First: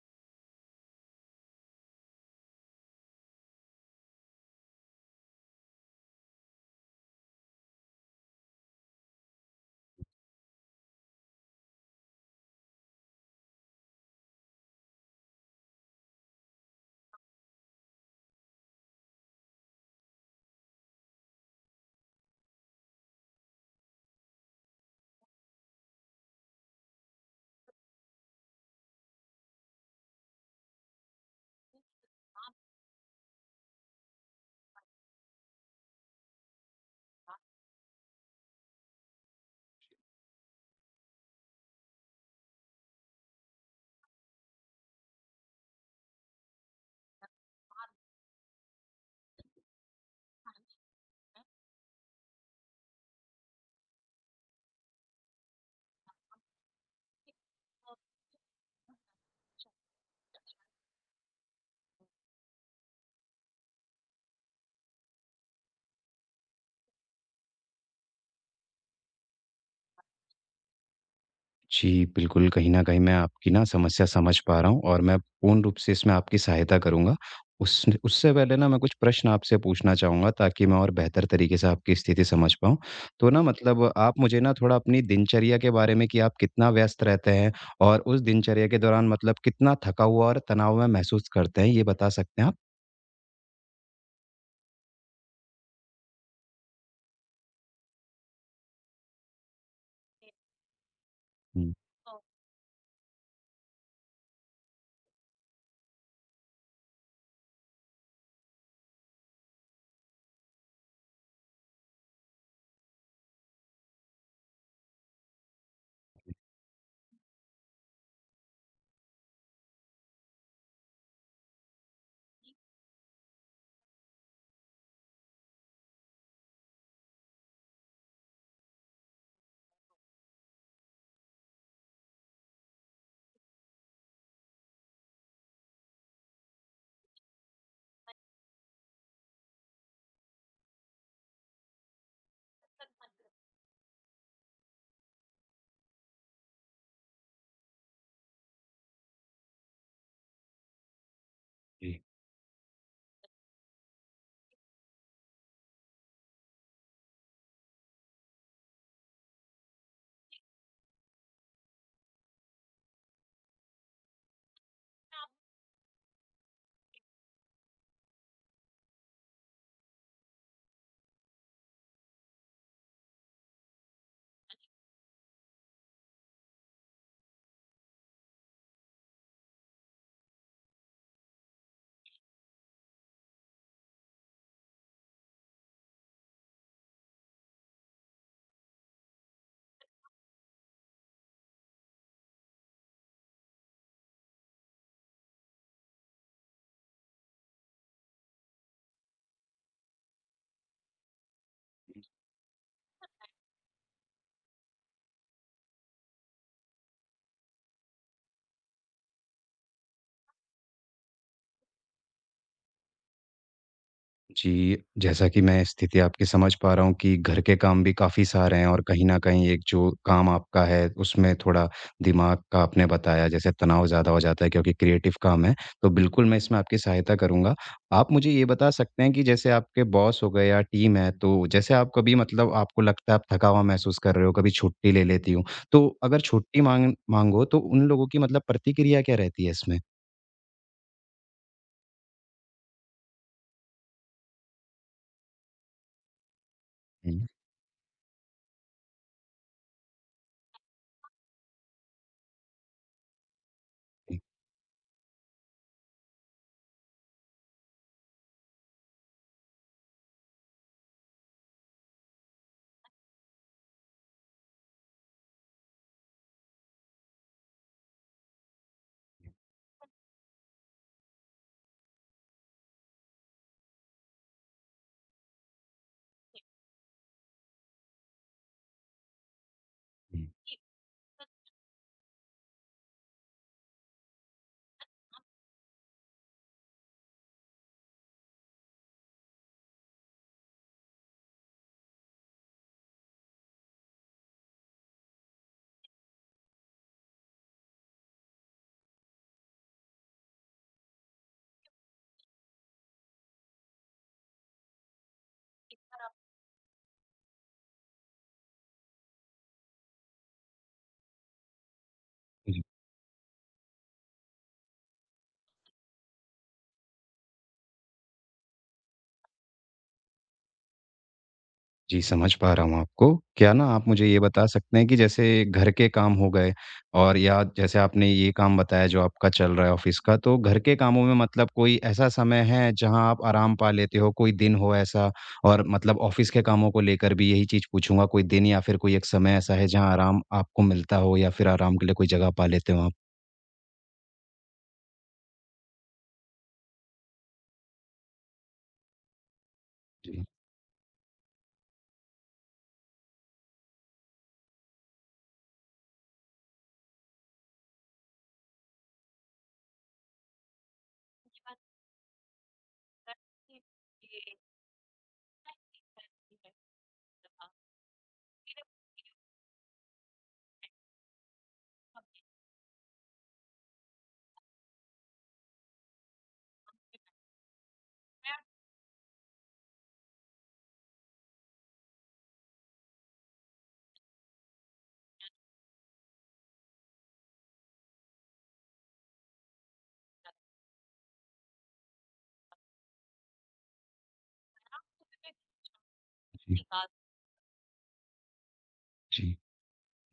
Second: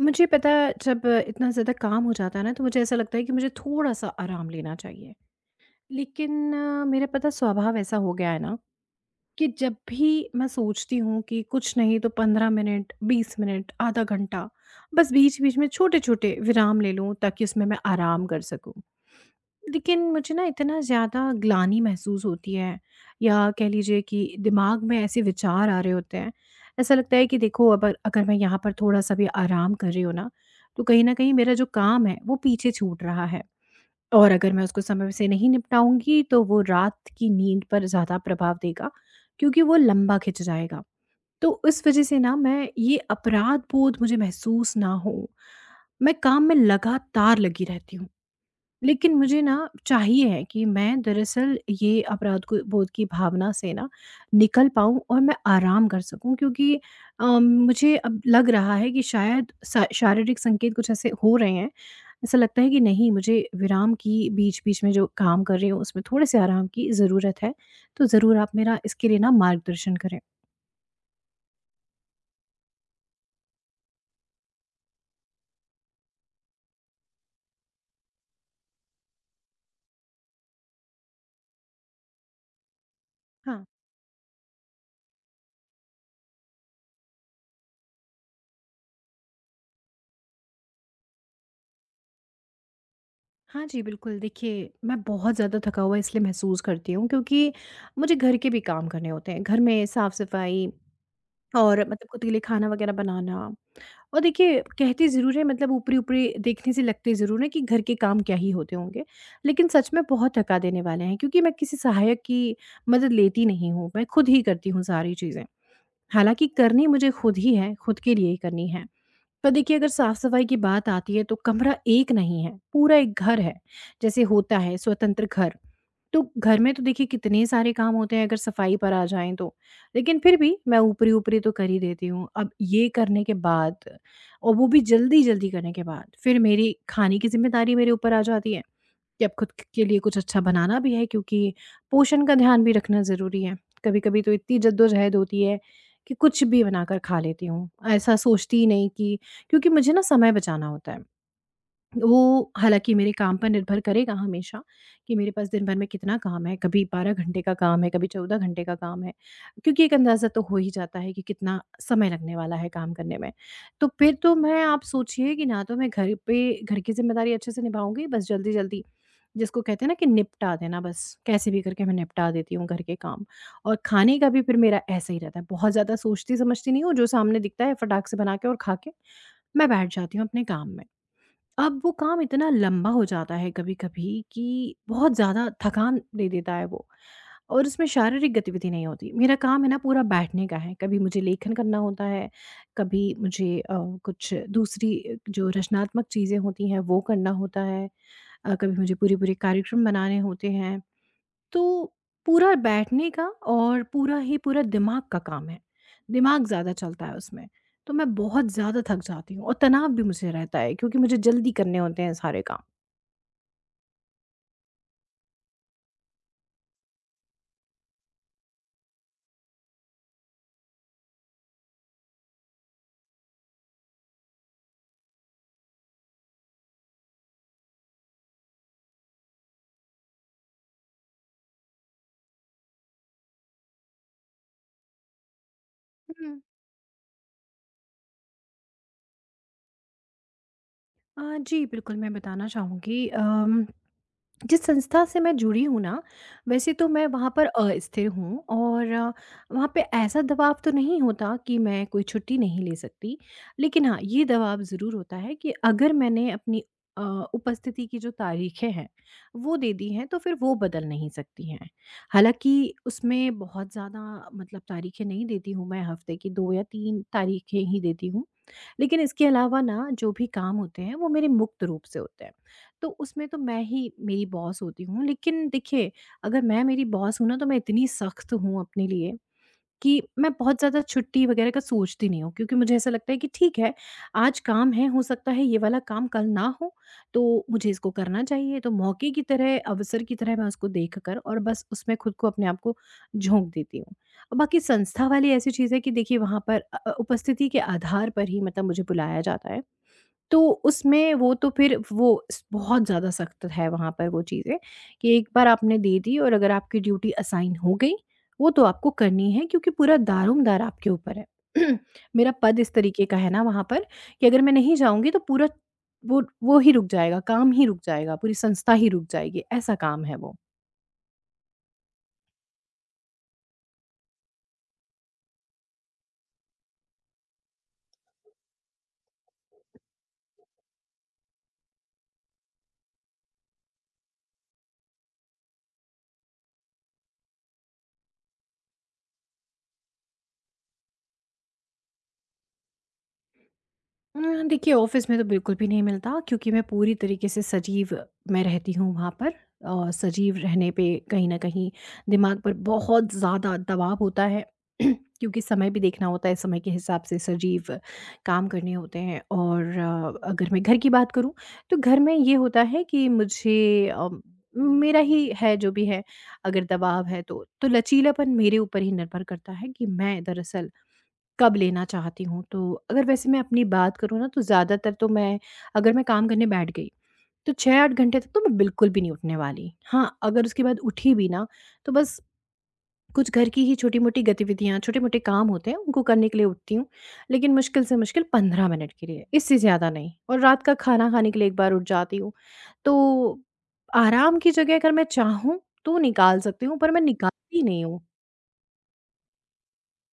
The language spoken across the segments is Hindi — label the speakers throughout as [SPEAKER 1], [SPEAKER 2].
[SPEAKER 1] मुझे पता है जब इतना ज़्यादा काम हो जाता है ना तो मुझे ऐसा लगता है कि मुझे थोड़ा-सा आराम लेना चाहिए। लेकिन मेरा पता स्वभाव ऐसा हो गया है ना कि जब भी मैं सोचती हूँ कि कुछ नहीं तो 15 मिनट, 20 मिनट, आधा घंटा बस बीच-बीच में छोटे-छोटे विराम ले लूँ ताकि उसमें मैं आराम कर सकूँ। लेकिन मुझे ना इतना ज़्यादा ग्लानि महसूस होती है या कह लीजिए कि दिमाग में ऐसे विचार आ रहे होते हैं। ऐसा लगता है कि देखो अगर अगर मैं यहाँ पर थोड़ा-सा भी आराम कर रही हूँ ना, तो कहीं न कहीं मेरा जो काम है वो पीछे छूट रहा है और अगर मैं उसको समय से नहीं निपटाऊँगी तो वो रात की नींद पर ज़्यादा प्रभाव देगा क्योंकि वो लंबा खिंच जाएगा। तो उस वज़ह से ना मैं ये अपराध बोध मुझे महसूस ना हो, मैं काम में लगातार लगी रहती हूँ। लेकिन मुझे ना चाहिए है कि मैं दरअसल ये अपराध को बोध की भावना से ना निकल पाऊँ और मैं आराम कर सकूँ क्योंकि मुझे अब लग रहा है कि शायद शारीरिक संकेत कुछ ऐसे हो रहे हैं। ऐसा लगता है कि नहीं मुझे विराम की बीच बीच में जो काम कर रही हूँ उसमें थोड़े से आराम की ज़रूरत है। तो ज़रूर आप मेरा इसके लिए ना मार्गदर्शन करें।
[SPEAKER 2] जी, बिल्कुल, कहीं न कहीं मैं आपकी ना समस्या समझ पा रहा हूँ और मैं पूर्ण रूप से इसमें आपकी सहायता करूँगा। उस उससे पहले ना मैं कुछ प्रश्न आपसे पूछना चाहूँगा, ताकि मैं और बेहतर तरीके से आपकी स्थिति समझ पाऊँ। तो ना
[SPEAKER 1] हाँ।
[SPEAKER 2] मतलब आप मुझे ना थोड़ा अपनी दिनचर्या के बारे में कि आप कितना व्यस्त रहते हैं? और उस दिनचर्या के दौरान मतलब कितना थका हुआ और तनाव में महसूस करते हैं, ये बता सकते हैं आप?
[SPEAKER 1] हाँ जी, बिल्कुल, देखिए मैं बहुत ज़्यादा थका हुआ इसलिए महसूस करती हूँ क्योंकि मुझे घर के भी काम करने होते हैं, घर में साफ़ सफाई
[SPEAKER 2] हुँ।
[SPEAKER 1] और मतलब खुद के लिए खाना वगैरह बनाना। और देखिए, कहते ज़रूर हैं मतलब ऊपरी-ऊपरी देखने से लगते ज़रूर हैं कि घर के काम क्या ही होते होंगे, लेकिन सच में बहुत थका देने वाले हैं क्योंकि मैं किसी सहायक की मदद लेती नहीं हूँ, मैं खुद ही करती हूँ सारी चीज़ें। हालाँकि करनी मुझे खुद ही है, खुद के लिए ही करनी है। तो देखिए अगर साफ सफाई की बात आती है तो कमरा एक नहीं है, पूरा एक घर है, जैसे होता है स्वतंत्र घर। तो घर में तो देखिए कितने सारे काम होते हैं अगर सफाई पर आ जाएं तो। लेकिन फिर भी मैं ऊपरी ऊपरी तो कर ही देती हूँ। अब ये करने के बाद और वो भी जल्दी जल्दी करने के बाद फिर मेरी खाने की जिम्मेदारी मेरे ऊपर आ जाती है कि अब खुद क के लिए कुछ अच्छा बनाना भी है क्योंकि पोषण का ध्यान भी रखना ज़रूरी है। कभी-कभी तो इतनी जद्दोजहद होती है कि कुछ भी बनाकर खा लेती हूँ। ऐसा सोचती ही नहीं कि, क्योंकि मुझे ना समय बचाना होता है।
[SPEAKER 2] जी।
[SPEAKER 1] वो, हालाँकि मेरे काम पर निर्भर करेगा हमेशा कि मेरे पास दिन भर में कितना काम है, कभी 12 घंटे का काम है, कभी 14 घंटे का काम है, क्योंकि एक अंदाज़ा तो हो ही जाता है कि कितना समय लगने वाला है काम करने में। तो फिर तो मैं, आप सोचिए कि ना तो मैं घर पे घर की ज़िम्मेदारी अच्छे से निभाऊँगी, बस जल्दी-जल्दी जिसको कहते हैं ना कि निपटा देना बस, कैसे भी करके मैं निपटा देती हूँ घर के काम। और खाने का भी फिर मेरा ऐसा ही रहता है, बहुत ज़्यादा सोचती-समझती नहीं हूँ, जो सामने दिखता है फटाक से बना के और खा के मैं बैठ जाती हूँ अपने काम में। अब वो काम इतना लंबा हो जाता है कभी-कभी कि बहुत ज़्यादा थकान दे देता है वो और उसमें शारीरिक गतिविधि नहीं होती। मेरा काम है ना पूरा बैठने का है, कभी मुझे लेखन करना होता है, कभी मुझे कुछ दूसरी जो रचनात्मक चीज़ें होती हैं वो करना होता है। कभी मुझे पूरे-पूरे कार्यक्रम बनाने होते हैं। तो पूरा बैठने का और पूरा ही पूरा दिमाग का काम है। दिमाग ज़्यादा चलता है उसमें, तो मैं बहुत ज़्यादा थक जाती हूँ और तनाव भी मुझे रहता है क्योंकि मुझे जल्दी करने होते हैं सारे काम।
[SPEAKER 2] जी, जैसा कि मैं स्थिति आपकी समझ पा रहा हूँ कि घर के काम भी काफ़ी सारे हैं, और कहीं न कहीं एक जो काम आपका है, उसमें थोड़ा दिमाग का आपने बताया, जैसे तनाव ज़्यादा हो जाता है क्योंकि क्रिएटिव काम है। तो बिल्कुल मैं इसमें आपकी सहायता करूँगा। आप मुझे ये बता सकते हैं कि जैसे आपके बॉस हो गए या टीम है, तो जैसे आप कभी मतलब आपको लगता है आप थका हुआ महसूस कर रहे हो, कभी छुट्टी ले लेती हो। तो अगर
[SPEAKER 1] हुँ।
[SPEAKER 2] छुट्टी माँग माँगो तो उन लोगों की मतलब प्रतिक्रिया क्या रहती है इसमें?
[SPEAKER 1] जी, बिल्कुल, मैं बताना चाहूँगी। अम जिस संस्था से मैं जुड़ी हूँ ना, वैसे तो मैं
[SPEAKER 2] हुँ।
[SPEAKER 1] वहाँ पर अस्थिर हूँ और वहाँ पे ऐसा दबाव तो नहीं होता कि मैं कोई छुट्टी नहीं ले सकती। लेकिन हाँ,
[SPEAKER 2] जी,
[SPEAKER 1] ये दबाव ज़रूर होता है कि अगर मैंने अपनी अ, उपस्थिति की जो तारीखें हैं, वो दे दी हैं तो फिर वो बदल नहीं सकती हैं। हालाँकि उसमें बहुत ज़्यादा मतलब तारीखें नहीं देती हूँ, मैं हफ़्ते की 2 या 3 तारीखें ही देती हूँ। लेकिन इसके अलावा ना जो भी काम होते हैं वो मेरे मुक्त रूप से होते हैं, तो उसमें तो मैं ही मेरी बॉस होती हूँ। लेकिन देखिए, अगर मैं मेरी बॉस हूँ ना तो मैं इतनी सख्त हूँ अपने लिए कि मैं बहुत ज़्यादा छुट्टी वगैरह का सोचती नहीं हूँ, क्योंकि मुझे ऐसा लगता है कि ठीक है, आज काम है, हो सकता है ये वाला काम कल ना हो, तो मुझे इसको करना चाहिए। तो मौके की तरह, अवसर की तरह मैं उसको देख कर और बस उसमें खुद को, अपने आप को झोंक देती हूँ। और बाकी संस्था वाली ऐसी चीज़ है कि देखिए वहाँ पर उपस्थिति के आधार पर ही मतलब मुझे बुलाया जाता है। तो उसमें वो तो फिर वो स बहुत ज़्यादा सख्त है वहाँ पर वो चीज़ें कि एक बार आपने दे दी और अगर आपकी ड्यूटी असाइन हो गई, वो तो आपको करनी है क्योंकि पूरा दारोमदार आपके ऊपर है। मेरा पद
[SPEAKER 2] हुँ।
[SPEAKER 1] इस तरीके का है ना वहाँ पर कि अगर मैं नहीं जाऊँगी तो पूरा वो ही रुक जाएगा, काम ही रुक जाएगा, पूरी संस्था ही रुक जाएगी, ऐसा काम है वो।
[SPEAKER 2] जी, समझ पा रहा हूँ आपको। क्या ना आप मुझे ये बता सकते हैं कि जैसे घर के काम हो गए और या जैसे आपने ये काम बताया जो आपका चल रहा है ऑफ़िस का, तो घर के कामों में मतलब कोई ऐसा समय है जहाँ आप आराम पा लेते हो, कोई दिन हो ऐसा? और मतलब ऑफ़िस के कामों को लेकर भी यही चीज़ पूछूँगा, कोई दिन या फिर कोई एक समय ऐसा है जहाँ आराम आपको मिलता हो या फिर आराम के लिए कोई जगह पा लेते हो आप?
[SPEAKER 1] देखिए ऑफ़िस में तो बिल्कुल भी नहीं मिलता क्योंकि मैं पूरी तरीके से सजीव मैं रहती हूँ वहाँ पर, और
[SPEAKER 2] जी, जी।
[SPEAKER 1] सजीव रहने पे कहीं न कहीं दिमाग पर बहुत ज़्यादा दबाव होता है। क्योंकि समय भी देखना होता है, समय के हिसाब से सजीव काम करने होते हैं। और अगर मैं घर की बात करूँ, तो घर में ये होता है कि मुझे मेरा ही है जो भी है, अगर दबाव है तो लचीलापन मेरे ऊपर ही निर्भर करता है कि मैं दरअसल कब लेना चाहती हूँ। तो अगर वैसे मैं अपनी बात करूँ ना तो ज़्यादातर तो मैं, अगर मैं काम करने बैठ गई तो 6-8 घंटे तक तो मैं बिल्कुल भी नहीं उठने वाली। हाँ, अगर उसके बाद उठी भी ना तो बस कुछ घर की ही छोटी-मोटी गतिविधियाँ, छोटे-मोटे काम होते हैं उनको करने के लिए उठती हूँ। लेकिन मुश्किल से मुश्किल 15 मिनट के लिए, इससे ज़्यादा नहीं, और रात का खाना खाने के लिए एक बार उठ जाती हूँ। तो आराम की जगह अगर मैं चाहूँ तो निकाल सकती हूँ, पर मैं निकालती नहीं हूँ।
[SPEAKER 2] जी।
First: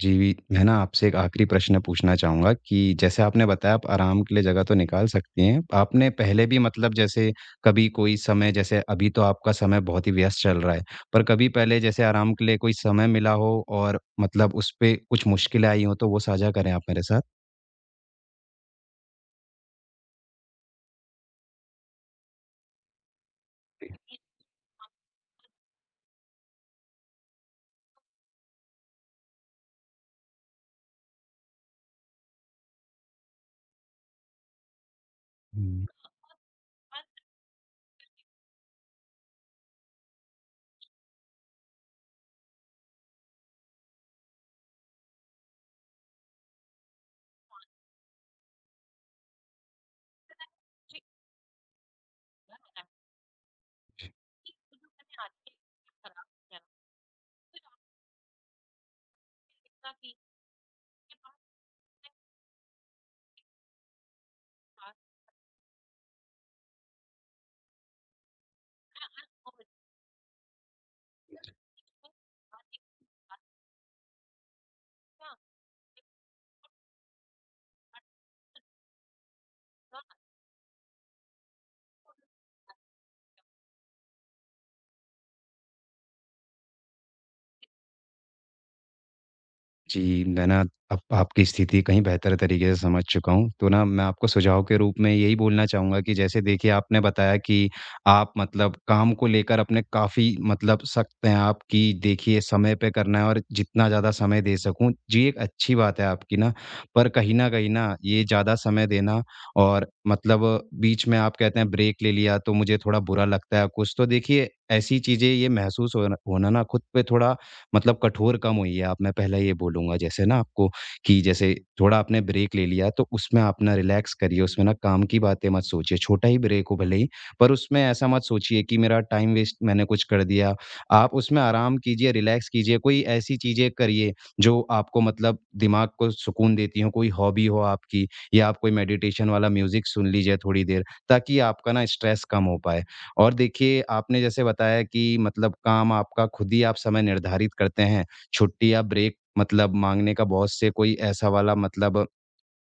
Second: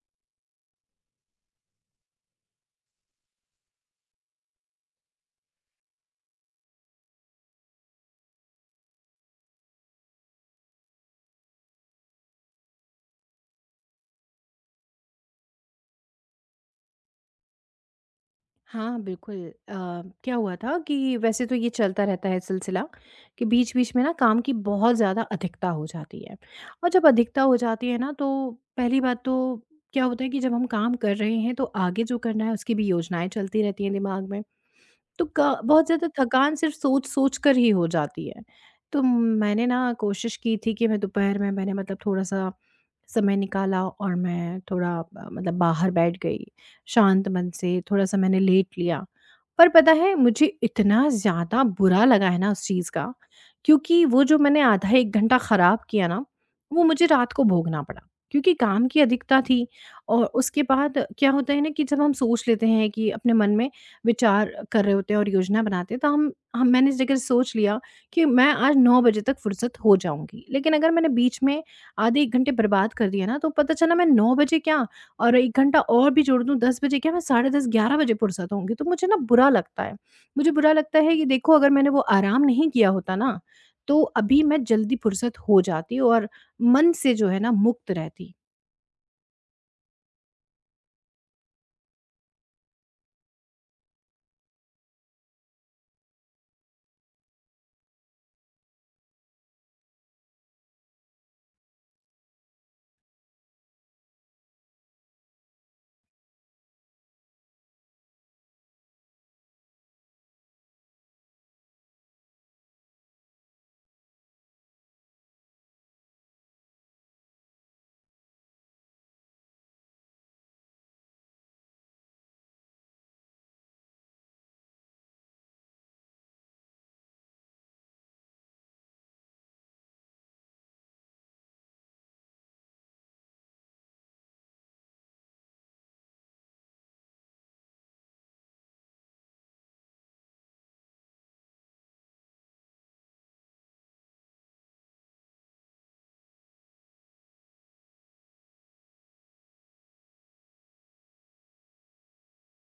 [SPEAKER 2] जी, मैं ना आपसे एक आखिरी प्रश्न पूछना चाहूँगा कि जैसे आपने बताया, आप आराम के लिए जगह तो निकाल सकती हैं। आपने पहले भी मतलब जैसे कभी कोई समय, जैसे अभी तो आपका समय बहुत ही व्यस्त चल रहा है, पर कभी पहले जैसे आराम के लिए कोई समय मिला हो और मतलब उस पे कुछ मुश्किलें आई हों, तो वो साझा करें आप मेरे साथ?
[SPEAKER 1] हाँ, बिल्कुल। क्या हुआ था कि वैसे तो ये चलता रहता है सिलसिला कि बीच-बीच में ना काम की बहुत ज़्यादा अधिकता हो जाती है। और जब अधिकता हो जाती है ना तो पहली बात तो क्या होता है कि जब हम काम कर रहे हैं तो आगे जो करना है उसकी भी योजनाएँ चलती रहती हैं दिमाग में। तो क बहुत
[SPEAKER 2] हुँ।
[SPEAKER 1] ज़्यादा थकान सिर्फ़ सोच-सोच कर ही हो जाती है। तो मैंने ना कोशिश की थी कि मैं दोपहर में, मैंने मतलब थोड़ा-सा समय निकाला और मैं थोड़ा मतलब बाहर बैठ गई, शांत मन से थोड़ा-सा मैंने लेट लिया। पर पता है मुझे इतना ज़्यादा बुरा लगा है ना उस चीज़ का, क्योंकि वो जो मैंने आधा 1 घंटा ख़राब किया ना, वो मुझे रात को भोगना पड़ा। क्योंकि काम की अधिकता थी और उसके बाद क्या होता है ना कि जब हम सोच लेते हैं कि अपने मन में विचार कर रहे होते हैं और योजना बनाते हैं तो हम मैंने इस जगह सोच लिया कि मैं आज 9 बजे तक फुर्सत हो जाऊँगी। लेकिन अगर मैंने बीच में आधे 1 घंटे बर्बाद कर दिए ना तो पता चला मैं 9 बजे क्या, और 1 घंटा और भी जोड़ दूँ 10 बजे क्या, मैं साढ़े 10, 11 बजे फुर्सत होंगी। तो मुझे ना बुरा लगता है। मुझे बुरा लगता है कि देखो अगर मैंने वो आराम नहीं किया होता ना तो अभी मैं जल्दी फुर्सत हो जाती और मन से जो है ना मुक्त रहती।
[SPEAKER 2] जी, मैं ना अब आपकी स्थिति कहीं बेहतर तरीके से समझ चुका हूँ। तो ना मैं आपको सुझाव के रूप में यही बोलना चाहूँगा कि जैसे देखिए, आपने बताया कि आप मतलब काम को लेकर अपने काफ़ी मतलब सख्त हैं आप, कि देखिए समय पे करना है और जितना ज़्यादा समय दे सकूँ, जी एक अच्छी बात है आपकी ना। पर कहीं न कहीं ना ये ज़्यादा समय देना और मतलब बीच में आप कहते हैं ब्रेक ले लिया तो मुझे थोड़ा बुरा लगता है कुछ। तो देखिए ऐसी चीज़ें, ये महसूस होना होना ना, खुद पे थोड़ा मतलब कठोर कम होइए आप, मैं पहले ये बोलूँगा। जैसे ना आपको कि जैसे थोड़ा आपने ब्रेक ले लिया, तो उसमें आप ना रिलैक्स करिए, उसमें ना काम की बातें मत सोचिए। छोटा ही ब्रेक हो भले ही, पर उसमें ऐसा मत सोचिए कि मेरा टाइम वेस्ट मैंने कुछ कर दिया। आप उसमें आराम कीजिए, रिलैक्स कीजिए, कोई ऐसी चीज़ें करिए जो आपको मतलब दिमाग को सुकून देती हों, कोई हॉबी हो आपकी, या आप कोई मेडिटेशन वाला म्यूज़िक सुन लीजिए थोड़ी देर, ताकि आपका ना स्ट्रेस कम हो पाए। और देखिए, आपने जैसे बताया कि मतलब काम आपका खुद ही आप समय निर्धारित करते हैं। छुट्टी या ब्रेक मतलब माँगने का बॉस से कोई ऐसा वाला मतलब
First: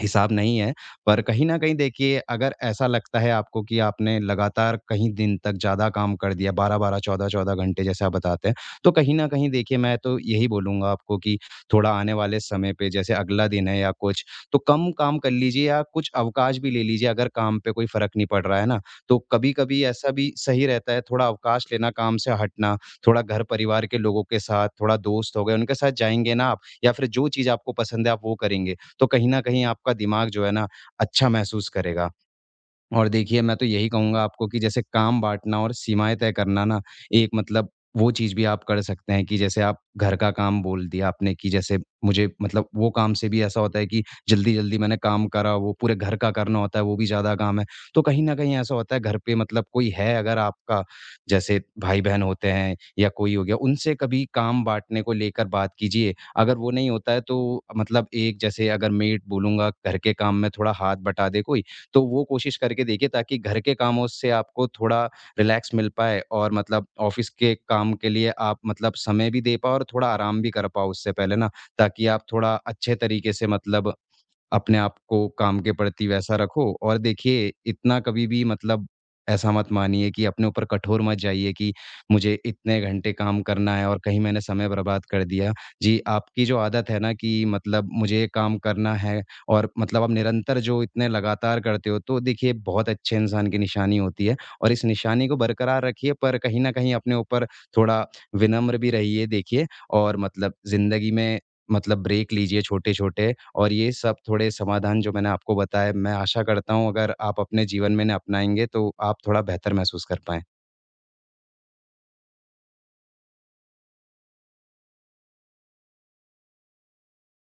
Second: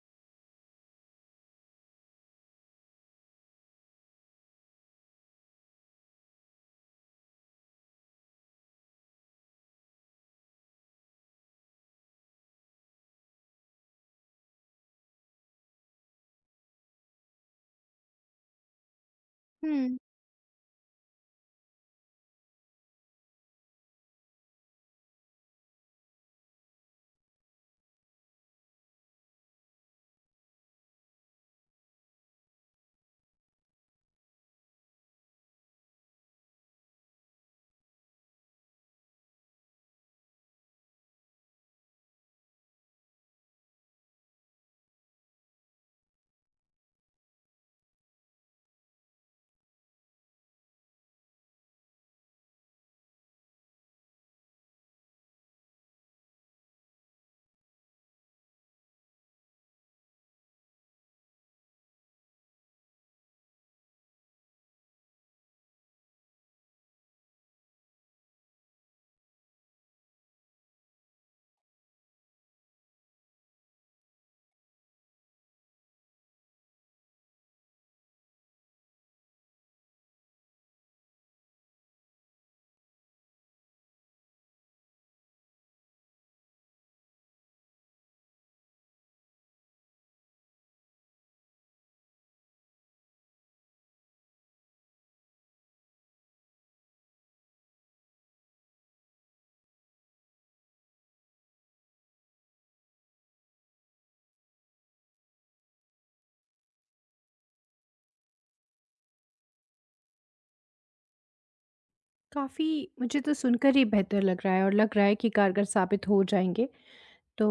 [SPEAKER 2] हिसाब नहीं है, पर कहीं न कहीं देखिए, अगर ऐसा लगता है आपको कि आपने लगातार कहीं दिन तक ज़्यादा काम कर दिया 12-12, 14-14 घंटे जैसे आप बताते हैं, तो कहीं न कहीं देखिए मैं तो यही बोलूँगा आपको कि थोड़ा आने वाले समय पे जैसे अगला दिन है या कुछ, तो कम काम कर लीजिए या कुछ अवकाश भी ले लीजिए, अगर काम पे कोई फ़र्क नहीं पड़ रहा है ना। तो कभी-कभी
[SPEAKER 1] हुँ,
[SPEAKER 2] ऐसा भी सही रहता है थोड़ा अवकाश लेना, काम से हटना, थोड़ा घर-परिवार के लोगों के साथ, थोड़ा दोस्त हो गए उनके साथ जाएँगे ना आप, या फिर जो चीज़ आपको पसंद है आप वो करेंगे। तो कहीं न कहीं आपका दिमाग जो है ना, अच्छा महसूस करेगा। और देखिए, मैं तो यही कहूँगा आपको कि जैसे काम बाँटना और सीमाएँ तय करना ना, एक मतलब वो चीज़ भी आप कर सकते हैं कि जैसे आप घर का काम बोल दिया आपने कि जैसे मुझे मतलब वो काम से भी ऐसा होता है कि जल्दी-जल्दी मैंने काम करा, वो पूरे घर का करना होता है, वो भी ज़्यादा काम है। तो कहीं न कहीं ऐसा होता है घर पे मतलब कोई है अगर आपका, जैसे भाई-बहन होते हैं या कोई हो गया, उनसे कभी काम बाँटने को लेकर बात कीजिए। अगर वो नहीं होता है तो मतलब एक जैसे अगर मेड बोलूँगा घर के काम में थोड़ा हाथ बटा दे कोई, तो वो कोशिश करके देखिए ताकि घर के कामों से आपको थोड़ा रिलैक्स मिल पाए और मतलब ऑफिस के काम के लिए आप मतलब समय भी दे पाओ और थोड़ा आराम भी कर पाओ उससे पहले ना, ताकि आप थोड़ा अच्छे तरीके से मतलब अपने आप को काम के प्रति वैसा रखो। और देखिए, इतना कभी भी मतलब ऐसा मत मानिए कि अपने ऊपर कठोर मत जाइए कि मुझे इतने घंटे काम करना है और कहीं मैंने समय बर्बाद कर दिया। जी, आपकी जो आदत है ना कि मतलब मुझे ये काम करना है और मतलब आप निरंतर जो इतने लगातार करते हो, तो देखिए बहुत अच्छे इंसान की निशानी होती है, और इस निशानी को बरकरार रखिए, पर कहीं न कहीं अपने ऊपर थोड़ा विनम्र भी रहिए देखिए, और मतलब ज़िंदगी में मतलब ब्रेक लीजिए छोटे-छोटे। और ये सब थोड़े समाधान जो मैंने आपको बताए, मैं आशा करता हूँ अगर आप अपने जीवन में इन्हें अपनाएँगे तो आप थोड़ा बेहतर महसूस कर पाएँ।
[SPEAKER 1] काफ़ी मुझे तो सुनकर ही बेहतर लग रहा है और लग रहा है कि कारगर साबित हो जाएँगे। तो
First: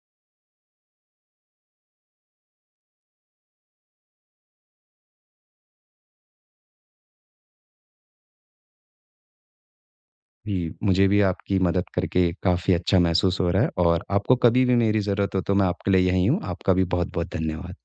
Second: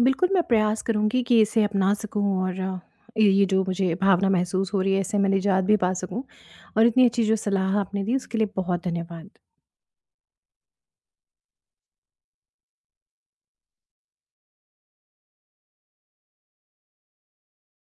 [SPEAKER 1] बिल्कुल, मैं प्रयास करूँगी कि इसे अपना सकूँ और ये जो मुझे भावना महसूस हो रही है इससे मैं निजात भी पा सकूँ, और इतनी अच्छी जो सलाह आपने दी उसके लिए बहुत धन्यवाद।
[SPEAKER 2] जी, मुझे भी आपकी मदद करके काफ़ी अच्छा महसूस हो रहा है, और आपको कभी भी मेरी ज़रूरत हो तो मैं आपके लिए यहीं हूँ। आपका भी बहुत-बहुत धन्यवाद।